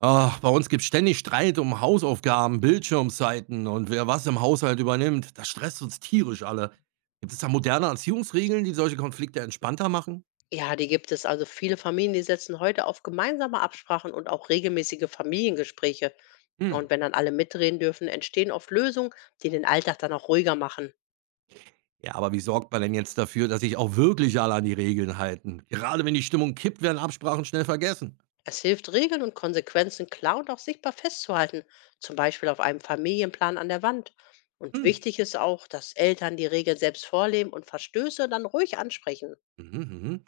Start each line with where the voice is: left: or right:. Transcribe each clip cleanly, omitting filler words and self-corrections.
right: Ach, bei uns gibt's ständig Streit um Hausaufgaben, Bildschirmzeiten und wer was im Haushalt übernimmt. Das stresst uns tierisch alle. Gibt es da moderne Erziehungsregeln, die solche Konflikte entspannter machen?
left: Ja, die gibt es. Also viele Familien, die setzen heute auf gemeinsame Absprachen und auch regelmäßige Familiengespräche.
right: Hm.
left: Und wenn dann alle mitreden dürfen, entstehen oft Lösungen, die den Alltag dann auch ruhiger machen.
right: Ja, aber wie sorgt man denn jetzt dafür, dass sich auch wirklich alle an die Regeln halten? Gerade wenn die Stimmung kippt, werden Absprachen schnell vergessen.
left: Es hilft, Regeln und Konsequenzen klar und auch sichtbar festzuhalten, zum Beispiel auf einem Familienplan an der Wand. Und
right: Hm.
left: wichtig ist auch, dass Eltern die Regeln selbst vorleben und Verstöße dann ruhig ansprechen.
right: Mhm, mhm.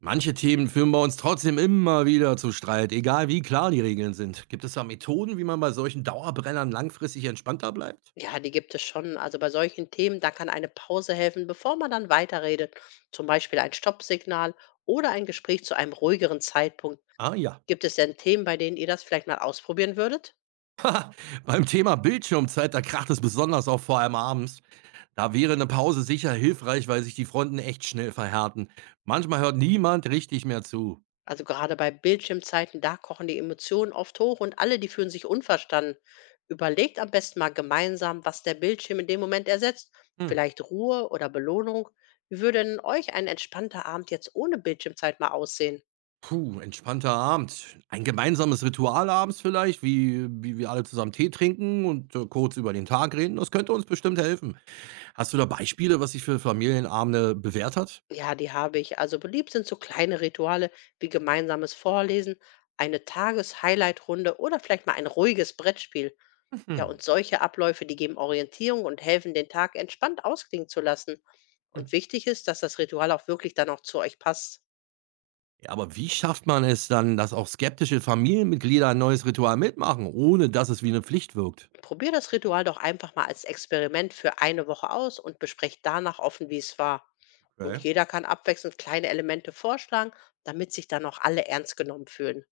right: Manche Themen führen bei uns trotzdem immer wieder zu Streit, egal wie klar die Regeln sind. Gibt es da Methoden, wie man bei solchen Dauerbrennern langfristig entspannter bleibt?
left: Ja, die gibt es schon. Also bei solchen Themen, da kann eine Pause helfen, bevor man dann weiterredet. Zum Beispiel ein Stoppsignal oder ein Gespräch zu einem ruhigeren Zeitpunkt.
right: Ah ja.
left: Gibt es denn Themen, bei denen ihr das vielleicht mal ausprobieren würdet?
right: Beim Thema Bildschirmzeit, da kracht es besonders auf, vor allem abends. Da wäre eine Pause sicher hilfreich, weil sich die Fronten echt schnell verhärten. Manchmal hört niemand richtig mehr zu.
left: Also gerade bei Bildschirmzeiten, da kochen die Emotionen oft hoch und alle, die fühlen sich unverstanden. Überlegt am besten mal gemeinsam, was der Bildschirm in dem Moment ersetzt.
right: Hm.
left: Vielleicht Ruhe oder Belohnung. Wie würde denn euch ein entspannter Abend jetzt ohne Bildschirmzeit mal aussehen?
right: Puh, entspannter Abend. Ein gemeinsames Ritual abends vielleicht, wie wir alle zusammen Tee trinken und kurz über den Tag reden. Das könnte uns bestimmt helfen. Hast du da Beispiele, was sich für Familienabende bewährt hat?
left: Ja, die habe ich. Also beliebt sind so kleine Rituale wie gemeinsames Vorlesen, eine Tages-Highlight-Runde oder vielleicht mal ein ruhiges Brettspiel. Ja,
right: Mhm.
left: und solche Abläufe, die geben Orientierung und helfen, den Tag entspannt ausklingen zu lassen.
right: Hm.
left: Und wichtig ist, dass das Ritual auch wirklich dann auch zu euch passt.
right: Ja, aber wie schafft man es dann, dass auch skeptische Familienmitglieder ein neues Ritual mitmachen, ohne dass es wie eine Pflicht wirkt?
left: Probier das Ritual doch einfach mal als Experiment für eine Woche aus und besprecht danach offen, wie es war. Und
right: Okay.
left: jeder kann abwechselnd kleine Elemente vorschlagen, damit sich dann auch alle ernst genommen fühlen.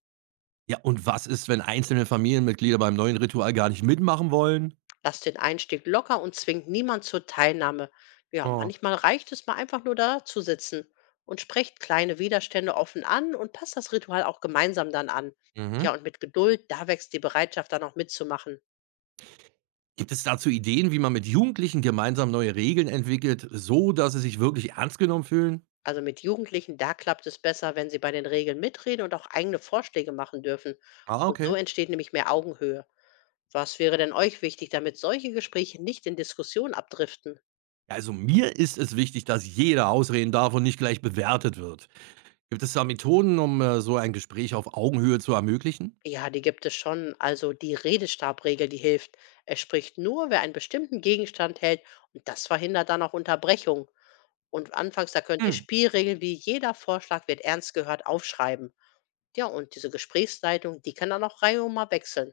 right: Ja, und was ist, wenn einzelne Familienmitglieder beim neuen Ritual gar nicht mitmachen wollen?
left: Lasst den Einstieg locker und zwingt niemand zur Teilnahme. Ja,
right: Oh.
left: manchmal reicht es mal einfach nur da zu sitzen und sprecht kleine Widerstände offen an und passt das Ritual auch gemeinsam dann an. Ja,
right: Mhm.
left: und mit Geduld, da wächst die Bereitschaft dann auch mitzumachen.
right: Gibt es dazu Ideen, wie man mit Jugendlichen gemeinsam neue Regeln entwickelt, so dass sie sich wirklich ernst genommen fühlen?
left: Also mit Jugendlichen, da klappt es besser, wenn sie bei den Regeln mitreden und auch eigene Vorschläge machen dürfen.
right: Ah,
left: Und so
right: okay.
left: entsteht nämlich mehr Augenhöhe. Was wäre denn euch wichtig, damit solche Gespräche nicht in Diskussionen abdriften?
right: Ja, also mir ist es wichtig, dass jeder ausreden darf und nicht gleich bewertet wird. Gibt es da Methoden, um so ein Gespräch auf Augenhöhe zu ermöglichen?
left: Ja, die gibt es schon. Also die Redestabregel, die hilft. Es spricht nur, wer einen bestimmten Gegenstand hält und das verhindert dann auch Unterbrechung. Und anfangs, da könnt ihr
right: Hm.
left: Spielregeln wie jeder Vorschlag wird ernst gehört aufschreiben. Ja, und diese Gesprächsleitung, die kann dann auch reihum mal wechseln.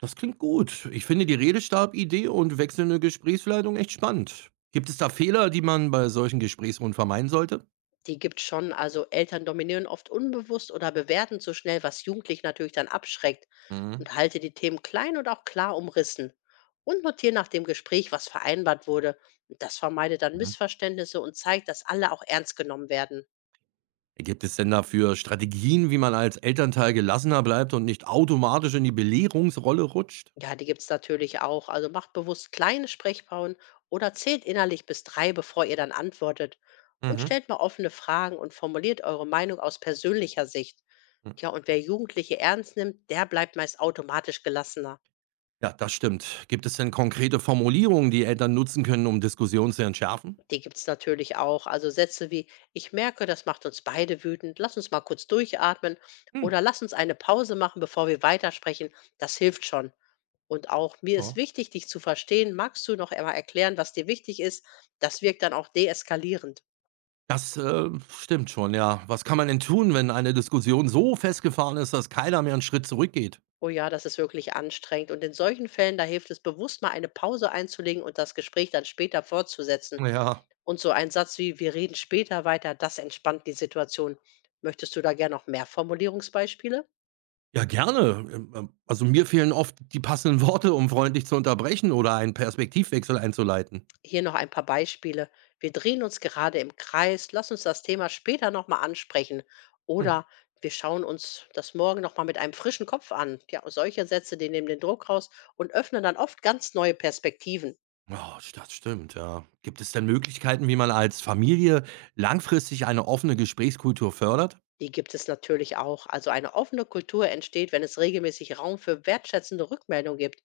right: Das klingt gut. Ich finde die Redestab-Idee und wechselnde Gesprächsleitung echt spannend. Gibt es da Fehler, die man bei solchen Gesprächsrunden vermeiden sollte?
left: Die gibt's schon. Also Eltern dominieren oft unbewusst oder bewerten zu schnell, was Jugendliche natürlich dann abschreckt.
right: Mhm.
left: Und halte die Themen klein und auch klar umrissen. Und notiere nach dem Gespräch, was vereinbart wurde. Das vermeidet dann Missverständnisse und zeigt, dass alle auch ernst genommen werden.
right: Gibt es denn dafür Strategien, wie man als Elternteil gelassener bleibt und nicht automatisch in die Belehrungsrolle rutscht?
left: Ja, die gibt's natürlich auch. Also macht bewusst kleine Sprechpausen oder zählt innerlich bis 3, bevor ihr dann antwortet. Und
right: Mhm.
left: stellt mal offene Fragen und formuliert eure Meinung aus persönlicher Sicht.
right: Hm.
left: Ja, und wer Jugendliche ernst nimmt, der bleibt meist automatisch gelassener.
right: Ja, das stimmt. Gibt es denn konkrete Formulierungen, die Eltern nutzen können, um Diskussionen zu entschärfen?
left: Die gibt's natürlich auch. Also Sätze wie, ich merke, das macht uns beide wütend, lass uns mal kurz durchatmen
right: Hm.
left: oder lass uns eine Pause machen, bevor wir weitersprechen, das hilft schon. Und auch, mir ist
right: Ja.
left: wichtig, dich zu verstehen, magst du noch einmal erklären, was dir wichtig ist? Das wirkt dann auch deeskalierend.
right: Das stimmt schon, ja. Was kann man denn tun, wenn eine Diskussion so festgefahren ist, dass keiner mehr einen Schritt zurückgeht?
left: Oh ja, das ist wirklich anstrengend. Und in solchen Fällen, da hilft es bewusst mal eine Pause einzulegen und das Gespräch dann später fortzusetzen.
right: Ja.
left: Und so ein Satz wie, wir reden später weiter, das entspannt die Situation. Möchtest du da gern noch mehr Formulierungsbeispiele?
right: Ja, gerne. Also mir fehlen oft die passenden Worte, um freundlich zu unterbrechen oder einen Perspektivwechsel einzuleiten.
left: Hier noch ein paar Beispiele. Wir drehen uns gerade im Kreis, lass uns das Thema später nochmal ansprechen.
right: Hm.
left: Oder wir schauen uns das morgen nochmal mit einem frischen Kopf an. Ja, solche Sätze, die nehmen den Druck raus und öffnen dann oft ganz neue Perspektiven.
right: Oh, das stimmt, ja. Gibt es denn Möglichkeiten, wie man als Familie langfristig eine offene Gesprächskultur fördert?
left: Die gibt es natürlich auch. Also eine offene Kultur entsteht, wenn es regelmäßig Raum für wertschätzende Rückmeldung gibt.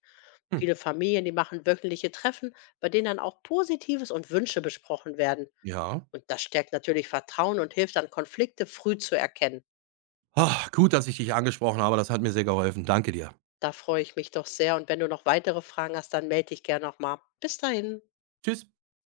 right: Hm,
left: Viele Familien, die machen wöchentliche Treffen, bei denen dann auch Positives und Wünsche besprochen werden.
right: ja.
left: Und das stärkt natürlich Vertrauen und hilft dann, Konflikte früh zu erkennen.
right: Ah, gut, dass ich dich angesprochen habe. Das hat mir sehr geholfen. Danke dir.
left: Da freue ich mich doch sehr und wenn du noch weitere Fragen hast, dann melde dich gerne nochmal. Bis dahin.
right: Tschüss.